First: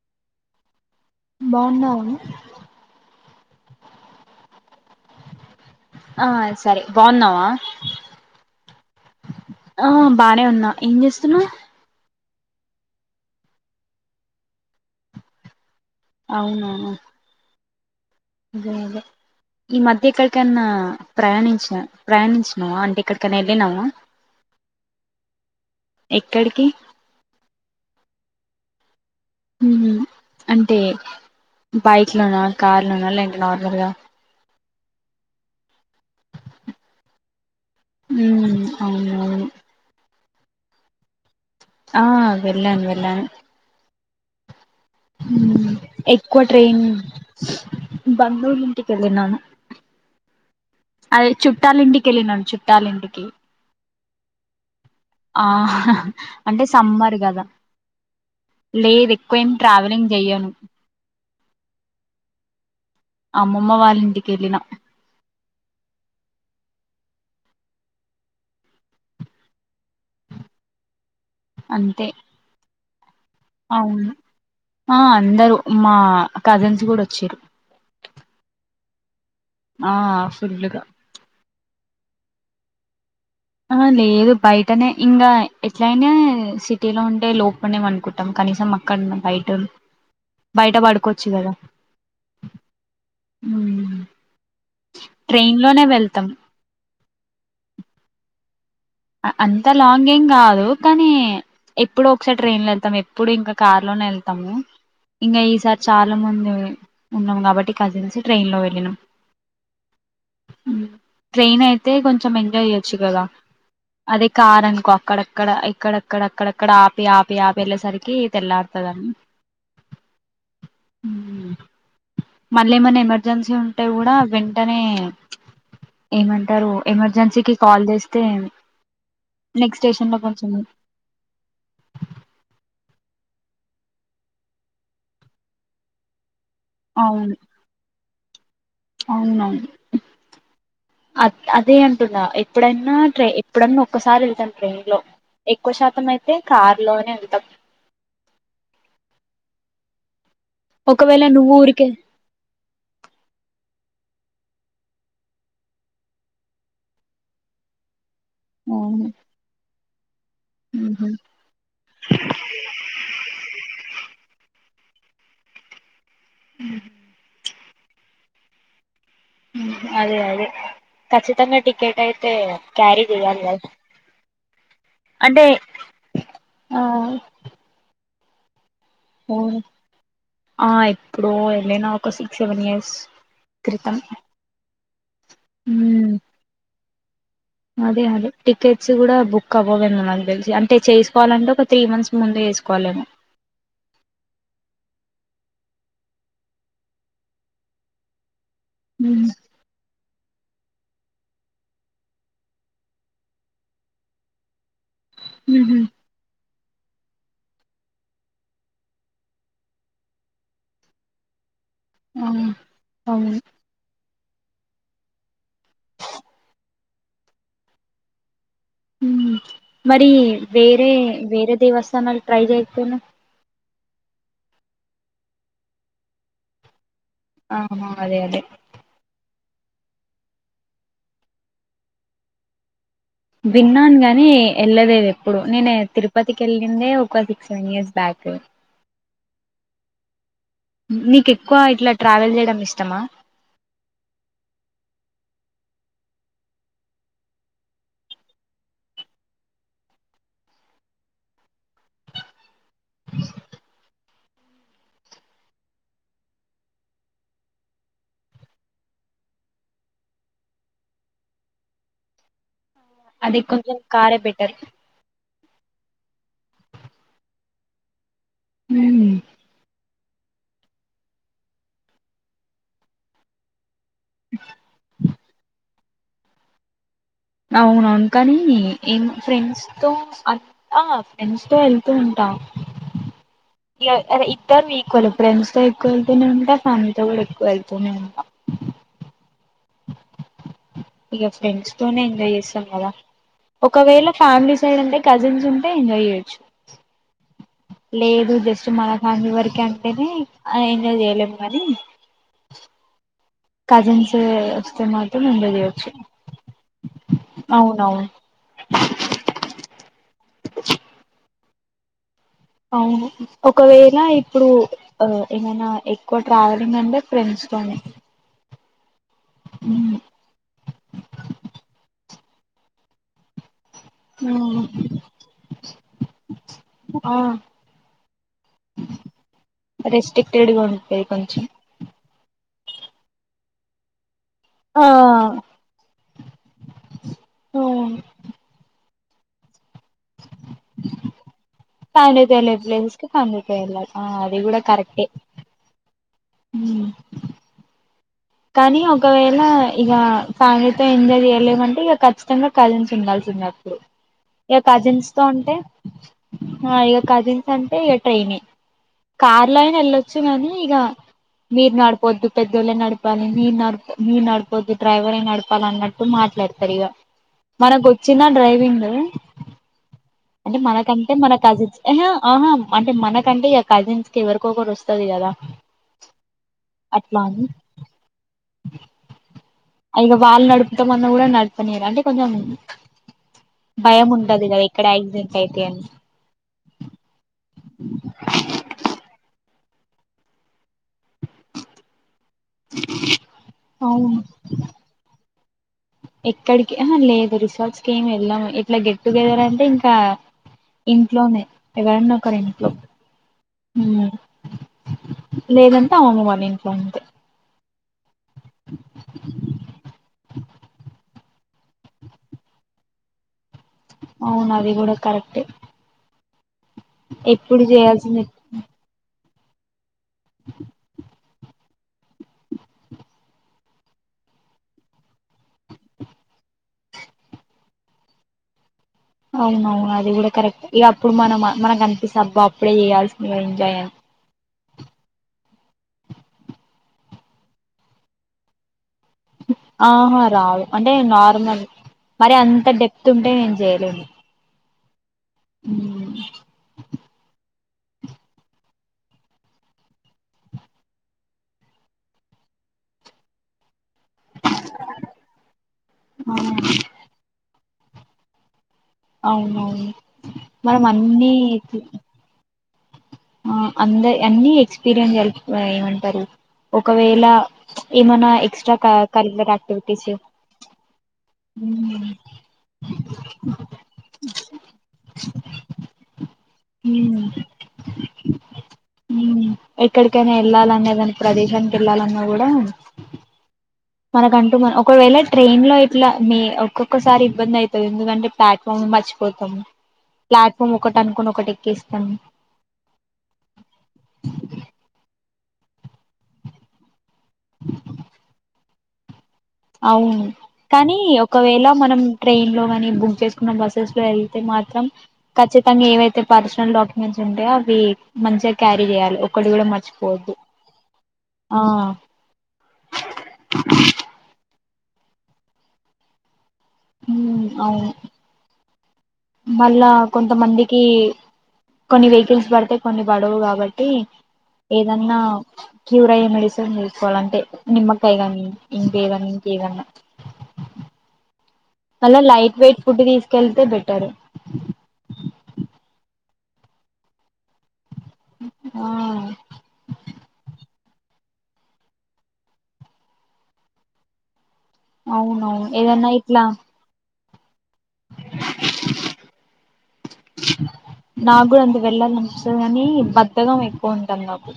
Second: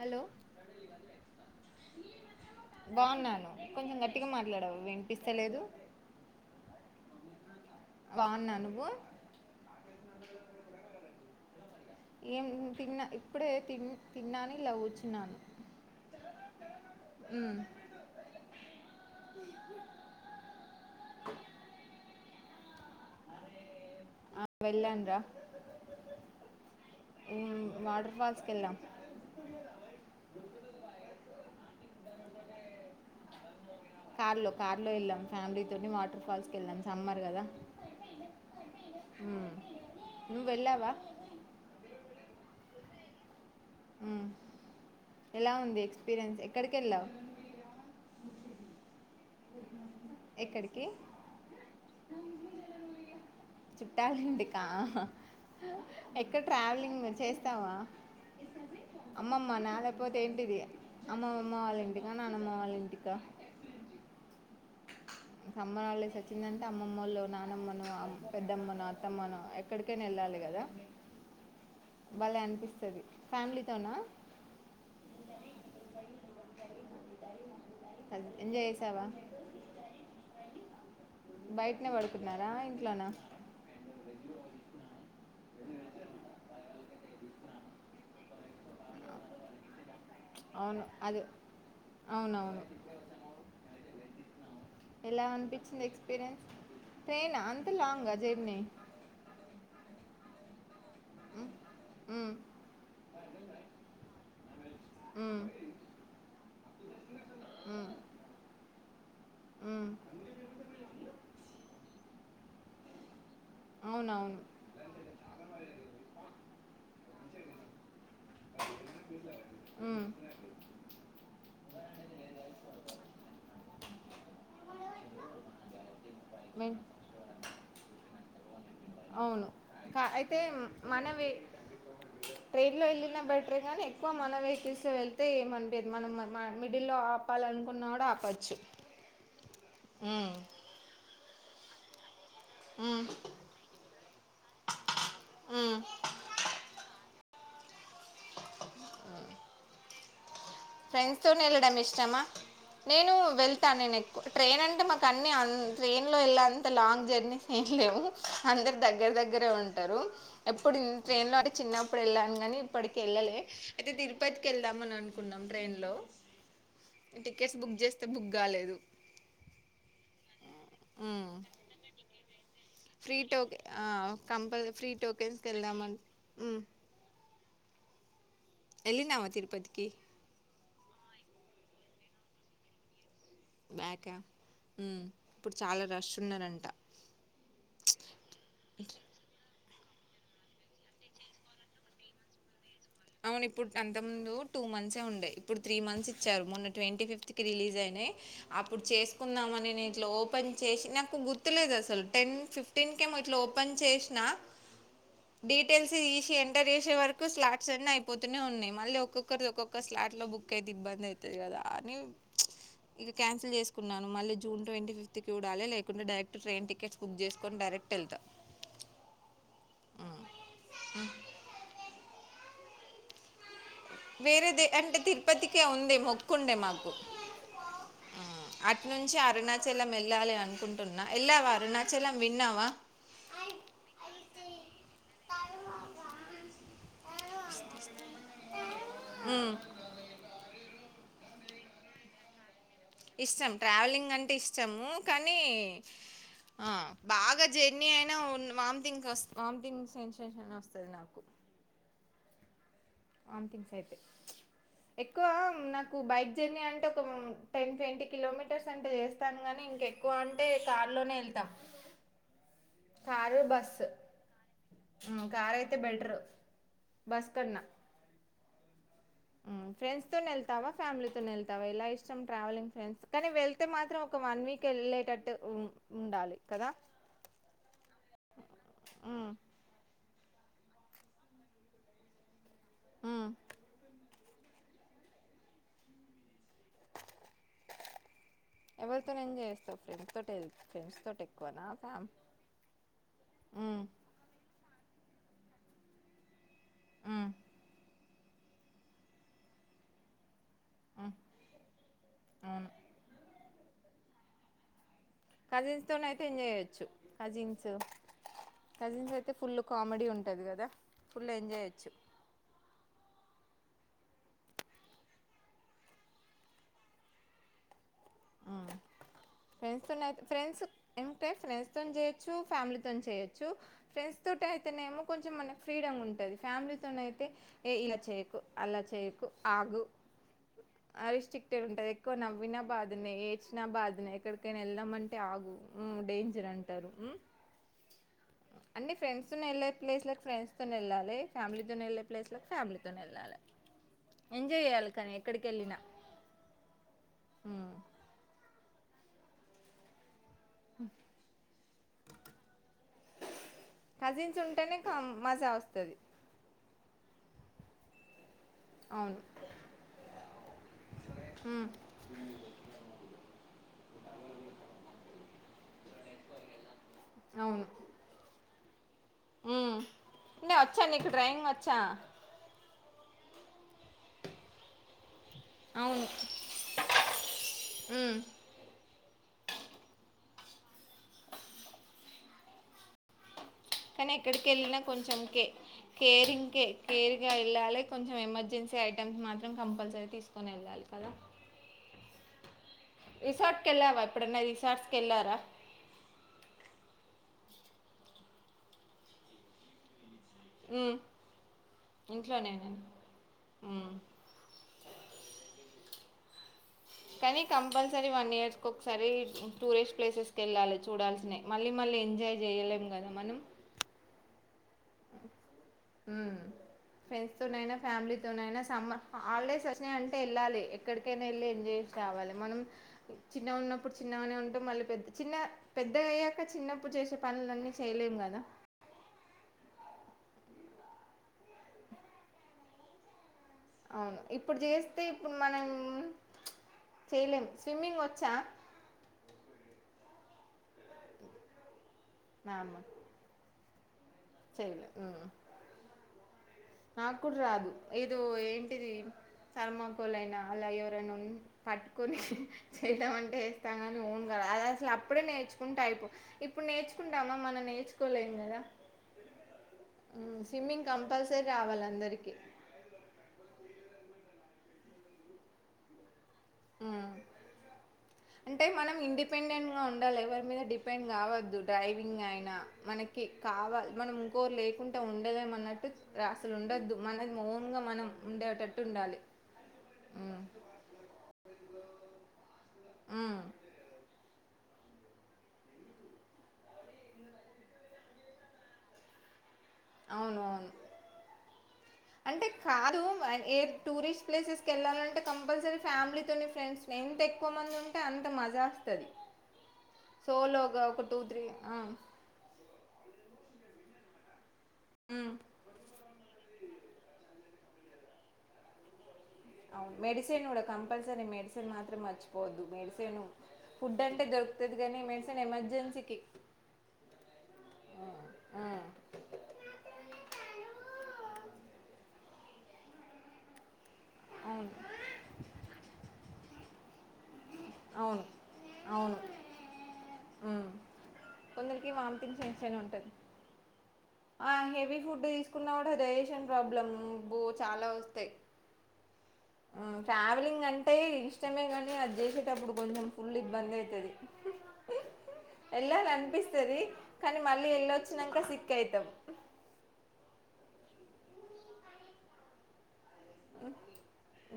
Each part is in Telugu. హలో బాగున్నావ బాగున్నాను కొంచెం గట్టిగా మాట్లాడవ వినిపిస్తలేదు ఆ సరే బాగున్నావా బావున్నా నువ్వు ఆ బానే ఉన్నా ఏం చేస్తున్నావ్ ఏం తిన్నా ఇప్పుడే తి తిన్నాను ఇలా కూచున్నాను అవునా ఈ మధ్య ఎక్కడికన్నా ప్రయాణించా ప్రయాణించినవా అంటే ఏక్కడికైనా వెళ్ళినావా ఆ వెళ్ళను రా ఎక్కడికి ఉ వాటర్ వాటర్ ఫాల్స్ కెళ్ళాం ఉ అంటే బైక్ లోనా కార్ లోనా లేదంటే నార్ గా కార్ లో వెళ్ళాం ఫ్యామిలీ వాటర్ ఫాల్స్ కి వెళ్ళాం సమ్మర్ కదా ఉమ్ అవునవును నువ్వు వెళ్ళావా ఆ వెళ్ళాను వెళ్లాను హు హూ ఎక్కువ ట్రైన్ వెళ్ళావు బంధువులు ఇంటికి వెళ్ళినాను ఎక్కడికి అదే చుట్టాలింటికి వెళ్ళినాను చుట్టాలింటికి టాలెంట్కా ఆ అంటే సమ్మర్ గదా చేస్తావా లేదు ఎక్కువేం అమ్మమ్మ నా ట్రావెలింగ్ లేకపోతే జెయ్యను. ఏంటిది అమ్మమ్మ వాళ్ళంటికా నాన్నమ్మ వాళ్ళింటిక్ అమ్మమ్మ వాళ్ళింటికి ఎళ్ళినా సమ్మర్ హాలిడేస్ వచ్చిందంటే అమ్మమ్మోళ్ళో, నానమ్మనో అమ్ పెద్దమ్మనో, అత్తమ్మనో ఎక్కడికైనా ఎళ్ ళ్ళాలి గదా అంతే భలే అనిపిస్తది. అవును ఆ అందరూ మా కజిన్స్ గూడ వచ్చిర్రు. కజిన్స్ ఎంజాయ్ చేసావా. ఆ ఫుల్లూ గా బయట్నే పడుకున్నారా ఇంట్లోనా అహా లేదు బయటనే ఇంగా ఎట్లైయినా సిటీలో ఉంటే లోపడ్నే పన్కుంటం క కనీసం అక్కడనన్న బయటోళ్ బయట అవును అది పడుకోవచ్చు గదా అవునవును హ్ము ఎలా అనిపిచ్చింది ఎక్స్పీరియన్స్ ట్రైనా అంత లాంగా జర్నీ. అ అంత లాంగ్ గేం కాదు కానీ ఎప్పుడో ఒకసారి ట్రైన్ లో ఎళ్తాము ఎప్పుడు ఇంకా కార్ లోనే ఎళ్తామూ. ఇంగా ఈసారి చాలా మందీ ఉన్నాం కాబట్టి కజిన్సు ట్రైన్లో వెళ్ళిన్నం. ట్రైన్ అయితే కొంచెం ఎంజాయ్ చేయ్యొచ్చు గదా. అదే అవునవును కార్ అనుకో అక్కడక్కడ ఎక్కడక్కడ అక్కడక్కడ ఆపి ఆపి ఆపి వెళ్లే సరిక్ కీ తేల్లార్తదని. హ్మ్ మళ్ళీ ఏమన్న ఎమర్జెన్సీ ఉంటే గూడా వెంటనే. ఏమంటారు ఎమర్జెన్సీకిి కాల్ జేస్తే అవును కా అయితే మనవి ట్రైన్ లో ఎళ్ళి నా బెట్రే గాని ఎక్కువ మన వెహికిల్స్ వెళ్తే ఏమనిపీయది మనం మన్ మన్ మిడిల్లో అవును ఆపాలనుకున్నా గూడా ఆపచ్చు. అవునవును ఉమ్ అ అదే అంటున్నా ఎక్ ఎప్పుడన్నా ఉమ్ ట్రై ఎప్పుడన్నా ఒక్కసారి ఎళ్తాం ట్రైన్ లో ఎక్కువ ఉమ్ శాతం అయితే కార్ లోనే వెళ్ తం ఫ్రెండ్స్ ఒకవేళ తోని నువ్వు ఎళ్ళడం ఊరికే ఇష్టమా నేనూ వెళ్ ళ్తా నేను ఎక్కువ ట్రైన్ అంటే మాకు అన్నీ అం ట్రైన్ లో ఎళ్ళే అంత లాంగ్ జర్నీ ఏం లేవూ. అందర్ అవును దగ్గర దగ్గరే ఉంటారు. ఎప్పుడు ఉహు ట్రైన్ లో అంటే చిన్నప్పుడు ఎళ్ళాను గాని ఇప్పడికి ఎళ్ళలే అయితే తిరుపత్కి ఎళ్ ఎళ్దాం అని అనుకున్నాం ట్రైన్ లో టికెట్స్ బుక్ జేస్తే బుక్ గాలేదు. ఊహ్ము అదే అదే మ్మ్ ఖచ్చితంగా టికెట్ అయితే క్యారీ ఫ్రీ చేయాలి టోకె కదా ఆ కంపల్ ఫ్రీ అంటే టోకెన్స్కి ఎళ్దామని ఊ ఆ ఎళ్లినావా అవును తిరుపతికి ఆ ఎప్పుడో ఎళ్ళినా ఒక సిక్స్ సెవెన్ ఇయర్స్ క్రితం. ఊ ఇప్పుడు చాలా రష్ మ్మ్ ఉన్నరంటా. అదే అదే టికెట్స్ గూడా బుక్ అవ్వవేమో నాకు తెల్సి అంటే చేసుకోవాలంటే ఒక త్రీ మంత్స్ ముందే చేసుకోవాలేమ్ అవును ఇప్పుడు అంతక్ ముందూ టూ మంత్సే ఉండే ఇప్పుడు త్రీ మంత్స్ ఇచ్చారు మొన్న ట్వంటీ ఫిఫ్త్ కి రిలీజ్ అయిం నీ అప్పుడు మ్మ్. చేసుకుందాం మని నేను ఇట్ల ఓప్ ఓపెన్ చేశి నాకు గుర్తులేదు అసల్ టెన్ ఫిఫ్టీన్కేమో ఇట్లా ఓపెన్ చేశినా మ్హూ. డీటెయిల్స్ తీసి ఎంటర్ చేసే వరకు స్లా [unintelligible] అయిపోతూనే ఉన్నాయి మళ్ళీ ఒక్కొక్కరి ఒక్కొక్క స్లాట్ లో బుక్ అయితే ఇబ్బంది అవుతుంది కదా కాని ఆ, ఇక అవును క్యాన్సిల్ చేసుకున్నాను మళ్ళీ జూన్ ట్వీ ఫిఫ్త్కి చుడాలి లేకుంట డైరక్ట్ ట్రైన్ టికెట్స్ బుక్ చేసుకోని డైరెక్ట్ [unintelligible] మరి వేరే వేరే దేవస్థానాలు ట్రై చేయకపో [unintelligible] వేరేది అంటే తిరుపతికే ఉంది మొక్కుండే మాకు ఆహా అదే అదే అరునాచలం వెళ్ళాలి అనుకుంటున్నా వెళ్ళావ అరునాచలం విన్నావా విన్నాను గాని వెళ్ళలేదు ఎప్పుడు నేను తిరుపతికి వెళ్ళిందే ఒక సిక్స్ సెవెన్ ఇయర్స్ బ్యాక్ ఉ నీకు ఎక్కువ ఇట్లా ట్రావెల్ చేయడం ఇష్ ఇష్టం ట్రావెలింగ్ అంటే ఇష్టము కానీ ఆ బాగా జర్నీ అయినా వామిటింగ్ వామిటింగ్ సెన్సేషన్ వస్తుంది నాకు [inaudible] ఉ ఎక్కువ నాకు బైక్ జర్నీ అంటే ఒక టెన్ ట్వంటీ కిలోమీటర్స్ అంటే చేస్తాను గాని ఎక్కువ అంటే కారులోనే వెళ్త అది కొంచెం కారే బెటర్ ఉమ్, కార్ అయితే బెటరు బస్ కన్న హు ఫ్రెండ్స్ తోని వెళ్తావ ఫ్యామిలీ తోని వెళ్తావా ఎలా ఇష్టం ట్రావెలింగ్ ఫ్రెం కానీ వె వెళ్తే మాత్రం ఒక వన్ వీక్ వెళ్లేేటట్టు ఉండాలి కదా అవునువును కానీ ఏం మ్మ్ ఫ్రెండ్స్ తో అంత ఫ్రెండ్స్ తో వెళ్తూ ఉంట మ్మ్ [unintelligible] ఫ్రెండ్స్ తో ఎక్కువ వెళ్తూనే ఉంటా ఫ్యామిలీతో కూడా ఎక్కువ వెళ్తూనే ఉంట ఎవరితో ఎంజాయ్ చేస్తావు ఫ్రెండ్స్ తోటే ఫ్రెండ్స్ తోటి ఇగ ఎక్కువనా ఫ్రెండ్స్తోతోనే ఫ్యామ్ ఎంజాయ్ చేస్తాం కదా మ్మ్ ఒకవేళ ఫ్యామిలీ సైడ్ అంటే కజిన్స్ ఉంటే ఎంజాయ్ చేయొచ్చు ఆ లేదు జస్ట్ మన ఫ్యామిలీ వరకు అంటేనే ఎంజాయ్ చేయలేము గని అవును కజిన్స్ వస్తు [unintelligible] కజిన్స్ తోని అయితే ఎంజాయ్ చేయొచ్చు కజిన్స్ అవునవును కజిన్స్ అయితే ఫుల్ కామెడీ ఉంటది కదా ఫుల్ ఎంజాయ్ చేయోచ్చు అవును ఒకవేళ ఇప్పుడు ఏమైన ఎక్కువ ట్రావెలింగ్ అంటే ఫ్రెండ్స్ [unintelligible] మ్మ్ ఫ్రెండ్స్ తో హ్మ్. ఫ్రెండ్స్ అంటే ఫ్రెండ్స్ తోను చేయొచ్చు ఫ్యామిలీతో చేయొచ్చు ఫ్రెండ్స్ తోటి హ్మ్. అయితేనేమో కొంచెం మనకు ఫ్రీడమ్ ఉంటది ఫ్యామిలీ తో ఆ అయితే ఇలా చేయ్యకు అలా చెయ్యకు ఆగు [unintelligible] కొంచం [unintelligible] నవ్విన బాధనే ఏడ్చిన బాధనే ఎడికైనా ఆ వెళ్దామంటే ఆగు డేంజర్ అంటారు ఫ్రెండ్స్ తోనే వెళ్లే ప్లేస్లకి ఫ్రెండ్స్ తోనే వెళ్ళాలి ఫ్యామిలీతో వెళ్ళే ఫ్యామిలీతో ప్లేస్లకి వెళ్ళే ఫ్యామిలీతో ప్లేసెస్ కి వెళ్ళాలి ఫ్యామిలీతో వెళ్ళాలి ఆ అది కూడా ఎంజాయ్ చేయాలి కరెక్టే కానీ ఎక్కడికి వెళ్ళినా హు కానీ ఒకవేళ ఇల ఫ్యామిలీతో ఎంజాయ్ చేయలేమంటే ఇక ఖచ్చితంగా కజిన్స్ ఉండాల్సిదే అప్పుడు కజిన్స్ ఇక ఉంటేనే కజిన్స్ తో మజా అంటే వస్తది ఇక కజిన్స్ అంటే ఇక ట్రైనె అవును కార్లో అయిన వెళ్ళొచ్చు కానీ ఇక మీరు నడపోద్దు పెద్దోల్లె నడిప్ మీ నడపో మీ నడిపోద్దు డ్రైవర్ ఏ నడపాల అన్నట్టు మాట్లాడతారు ఇక మనకొచ్చినా డ్రైవింగ్ మ్ అంటే మనకంటే మన కజిన్స్ ఎహా ఆహా అంటే మనకంటే ఇగ కజిన్స్ కి ఎవరికొ ఒకరికి వస్తది కదా అవును అట్లా అని మ్ ఇంగ వాళ్ళు నడుపుతామన్న కూడా నడుపనీయరు అంటే కొంచెం భయం కానీ ఉంటది ఎక్కడికి కదా వెళ్ళినా ఎక్కడ కొంచెం యాక్సిడెంట్ కే అయితే అని కేరింగ్కే కేర్గా వెళ్ళాలి కొంచెం ఎమర్జెన్సీ ఐటమ్స్ మాత్రం కంపల్సరీ తీసుకోనెళ్ళాలి కదా రిసార్ట్ కెళ్ళావా అవును ఎప్పుడన్న రిసార్ట్స్ కెల్లార ఎక్కడికి యహ లేదు రిసార్ట్స్ కి ఏమి వెళ్ళము ఇట్ల గెట్ టుగెదర్ అంటే ఇంకా మ్మ్. ఇంట్లోనే ఎవరన్న ఇంట్లోనే ఒకరింట్లో నేను మ్మ్. లేదంటే అవునుమని కానీ కంపల్సరీ వన్ ఇయర్స్ కొకసారి టూరిస్ట్ ప్లేసెస్కి వెళ్ళాలి చూడాల్సినవి మళ్ళీ మళ్ళీ ఎంజాయ్ చేయలేం కదా మనం అవును అది కూడా కరెక్టే. ఎప్పుడు ఫ్రెండ్స్తోనైనా, చేయాల్సింది ఫ్యామిలీతోనైనా సమ్మర్ హాలిడేస్ ఒచ్ అంటే ఎళ్ళాలి ఎక్కడికైనా ఎళ్ళి ఎంజాయ్ కావాలి మనం చిన్నగున్నప్పుడు చిన్నగనే ఉంటామ్ మళ్ళీ పెద్ద చిన్న పెద్దగయ్యాక చిన్నప్పుడు చేసే పనులన్నీ చేయలేం కదా మ్ అవును అది కూడా కరెక్ట్. ఇగ అప్పుడు మనం మనకు అనిపిస్త అబ్బా అప్పుడే చేయాల్సింది కదా ఎంజాయ్ అని అవును ఇప్పుడు చేస్తే ఇప్పుడు మనం చేయలేము స్విమ్మింగ్ వచ్చా ఆహా రాదు అంటే నార్మల్ మరి అంత డెప్త్ ఉంటే నేను చేయలేను చైలే మ్ నాకు కూడా రాదు ఇదో ఏంటిది తర్మాకోలయినా అలా ఎవరైనా ఉన్ పట్టుకోని చేయడమంటే చేస్తా కా ని ఓన్ గా రాదు అది అసలు అప్పుడే నేర్చుకుంటే అయిపోవు ఇప్పుడు నేర్చుకుంటామా మనం నే నేర్చుకోలేమ్ కదా అవునవు ఆ స్విమ్మింగ్ కంపల్సరీ రావాలి అందరికి ఆ అంద అన్ని ఎక్స్పీరియన్స్ కలిపి ఏమంటారు ఉమ్. ఒకవేళ ఏమైనా అంటే ఎక్స్ట్రా మనం కరికులర్ ఇండిపెండెంట్ గా యాక్టివిటీస్ ఉండాలి ఎవరి మీద డిపెండ్ కావద్దు డ్రైవింగ్ అయినా మనకి కావా మనం ఇంకోరు లేకుంటె ఉండలేమన్నట్టు అసలు ఉండద్దు మనం ఓన్ గ మనం ఉండటట్టు ఉండాలి ప్రదేశానికిిళ్లాలన్న కూడా ఉమ్. మనకంటూ మన ఒకవేళ ట్రైన్ లో ఇట్లా మి ఒక్కొక్కసారి ఇబ్బంది అయితది ఎందుకంటే ప్లాట్ఫామ్ మర్చి పోతాము అవును అవును ప్లాట్ఫామ్ ఒకటి అనుకొని ఒకటి ఎక్కేస్తాము అంటే కాదు ఏ టూరిస్ట్ ప్లేసెస్కి వెళ్ళాలంటే కంపల్సరీ ఫ్యామిలీతొని ఫ్రెండ్స్ ఎంత ఎక్కువ మంది ఉంటే అంత మజా వస్తది అవును సోలోగా కానీ ఒక టూ త్రీ ఒకవేళ ఆ మనం ట్రైన్ లో కానీ బుక్ చేసు మ బస్సెస్ లో వెళ్తే మాత్రం ఉమ్ ఖచ్చితంగా ఏవైతే పర్సనల్ డాక్యుమెంట్స్ ఉంటయో అవి మ చగ క్యారీ చేయాలి ఒక్ అవు మెడిసిన్ కూడా కంపల్సరీ ఆ మెడిసిన్ మాత్రం మర్చిపోవద్దు మెడిసిను ఫుడ్ అంటే దొరుకుతుది గానీ మెడిసన్ ఎమర్జెన్సీకి మ్మ్ అవును ఆ మళ్ళా కొంతమందికి కొన్ని వెహికల్స్ బడతయ్ కొన్ని బడవు కాబట్ అవును ఏదన్నా క్యూరయ్యే మెడిసిన్ తీసుకోవాలంటే నిమ్మకాయ్ అవును గాని అవును ఇంకేదన్ ఇంకేమన్నా ఉమ్ కొందరికి అలా vomiting light sensation weight food ఉంటది తీసుకెళ్తే బెటర్ ఆ హెవీ ఫుడ్ తీసుకున్నా గుడా డైజెషన్ ప్రాబ్లం బో చాలా వస్తాయి ఆ ట్రావెలింగ్ అంటే ఇష్టమే గానీ అది జేసేటప్పుడు కొంచెం ఫుల్ ఇబ్బంది అయితాది అవునవును ఏదన్నా ఇట్లా కానీ మళ్ళీ వెళ్ళొచ్చినంక సిక్ అయితం నాకు గుడంతే వెళ్ళాలనిపిస్తుది కాని బద్దగం ఎక్కువ ఉంటుంది నాకు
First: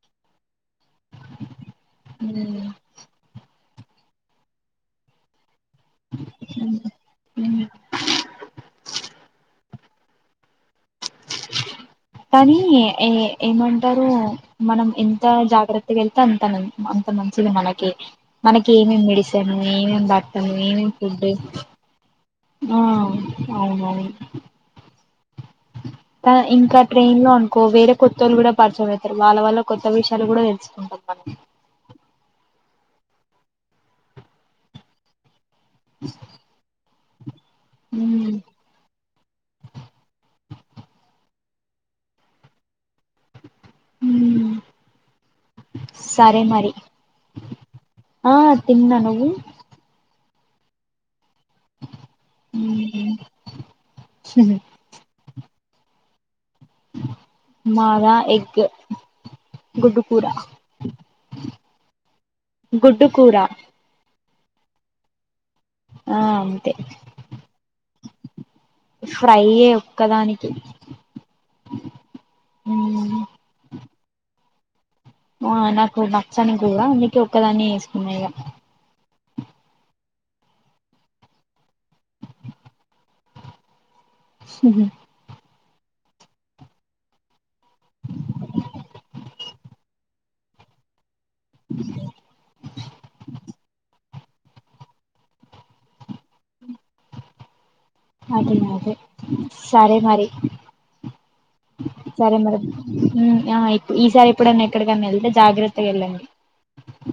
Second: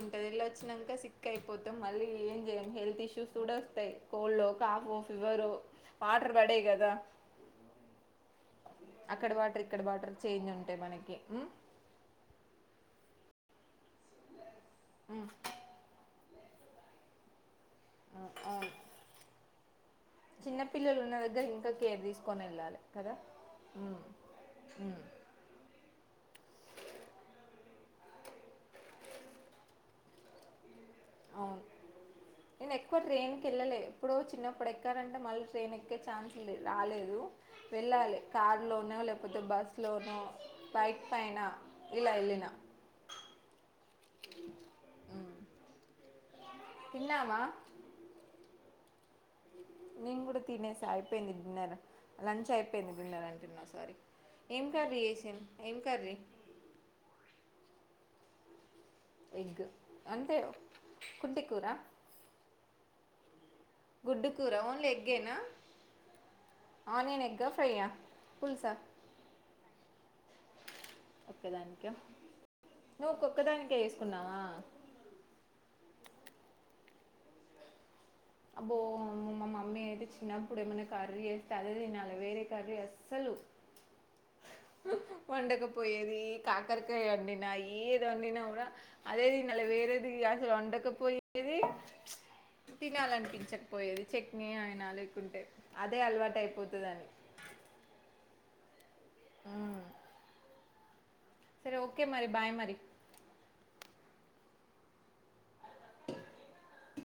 ఉంటది ఎళ్లొచ్చినంక సిక్ అయిపోతం మళ్ళీ ఏం జెయం ఉమ్ హెల్త్ ఇష్యూస్ గూడ కోల్డ్ కాఫో ఫివరో వాటర్ బడయి గదా అక్కడ వాటర్ ఇక్కడ వాటర్ చేంజున్ కానీ ఏ ఏమంటారు మనం ఎంత జాగ్రత్తగెళ్తే అంత మం అంత మంచిది మనకి మనకి ఏమేమి మెడిసిన్ ఏమేమి బట్టం ఏమే చిన్నపిల్లలు ఉన్న ఫుడ్ దగ్గర ఇంకా కేర్ తీసుకొని ఆ వెళ్ళాలి కదా మ్మ్ అవునవును మ్మ్ ఇంకా ట్రైన్ లో అనుకో వేరే కొత్తోళ్ళు గుడ పరచయ మైతరు వాళ్ళ వల్ల కొత్త విషయాలు గుడ తెలుసుకుంటాం మనం ఎప్పుడు ట్రైన్కి ఎళ్ళలే ఎప్పుడో చిన్నప్పుడు ఎక్కారంటే మళ్ళీ ట్రైన్ ఎక్కే ఛాన్స్ లే రాలేదు వెళ్ళాలి ఉమ్ కారులోనో లేకపోతే బస్లోనో బైక్ పైన ఇలా ఎల్లినా ఉమ్ సరే మరి తిన్నామా ఆ తిన్నా నువ్వు నేన్ గుడా తినేసా అయిపోయింది డిన్నర్ లంచ్ అయిపోయింది డిన్నర్ అంటున్నా సారీ ఏం కర్రీ చేసిన్ ఏం కర్రీ మాదా ఎగ్గు ఎగ్ అంటే కుంటి కూరా గుడ్డుకూర గుడ్డు కూర ఓన్లీ ఎగ్గేనా ఆ అంతే ఆనియన్ ఎగ్గా ఫ్రైయా ఒక్కదానికి ఒక్కదానిక్యో మ్మ్ నువ్వొక్కొక్క దానికే చేసుకున్నావా ఆ నాకు నచ్చని కూర అందుకే ఒక్కదాన్నే జేసుకున్నా ఇగ అబ్బో మా మమ్మీ అయితే చిన్నప్పుడేమన కర్రీ చేస్తే అదే దినాలె వేరే కర్రీ అస్సలు వండకు పొయేది కాకరకాయ వండినా ఏదొండినా గుడా అదే దినాలి వేరేది అసలొండక పొయ్ ఏది కనిపించకపోయేది చట్నీ అయినా లేకుంటే అదే అలవాటు అయిపోతదని అది మాటే సరే మరి సరే ఓకే మరి సరే బాయ్ మేడమ్ మరి మ్మ్ ఆయ్ ఈసారి ఎప్పుడైన్నా ఎక్కడికనా వెళ్తే జాగ్రత్తగా వెళ్ళండి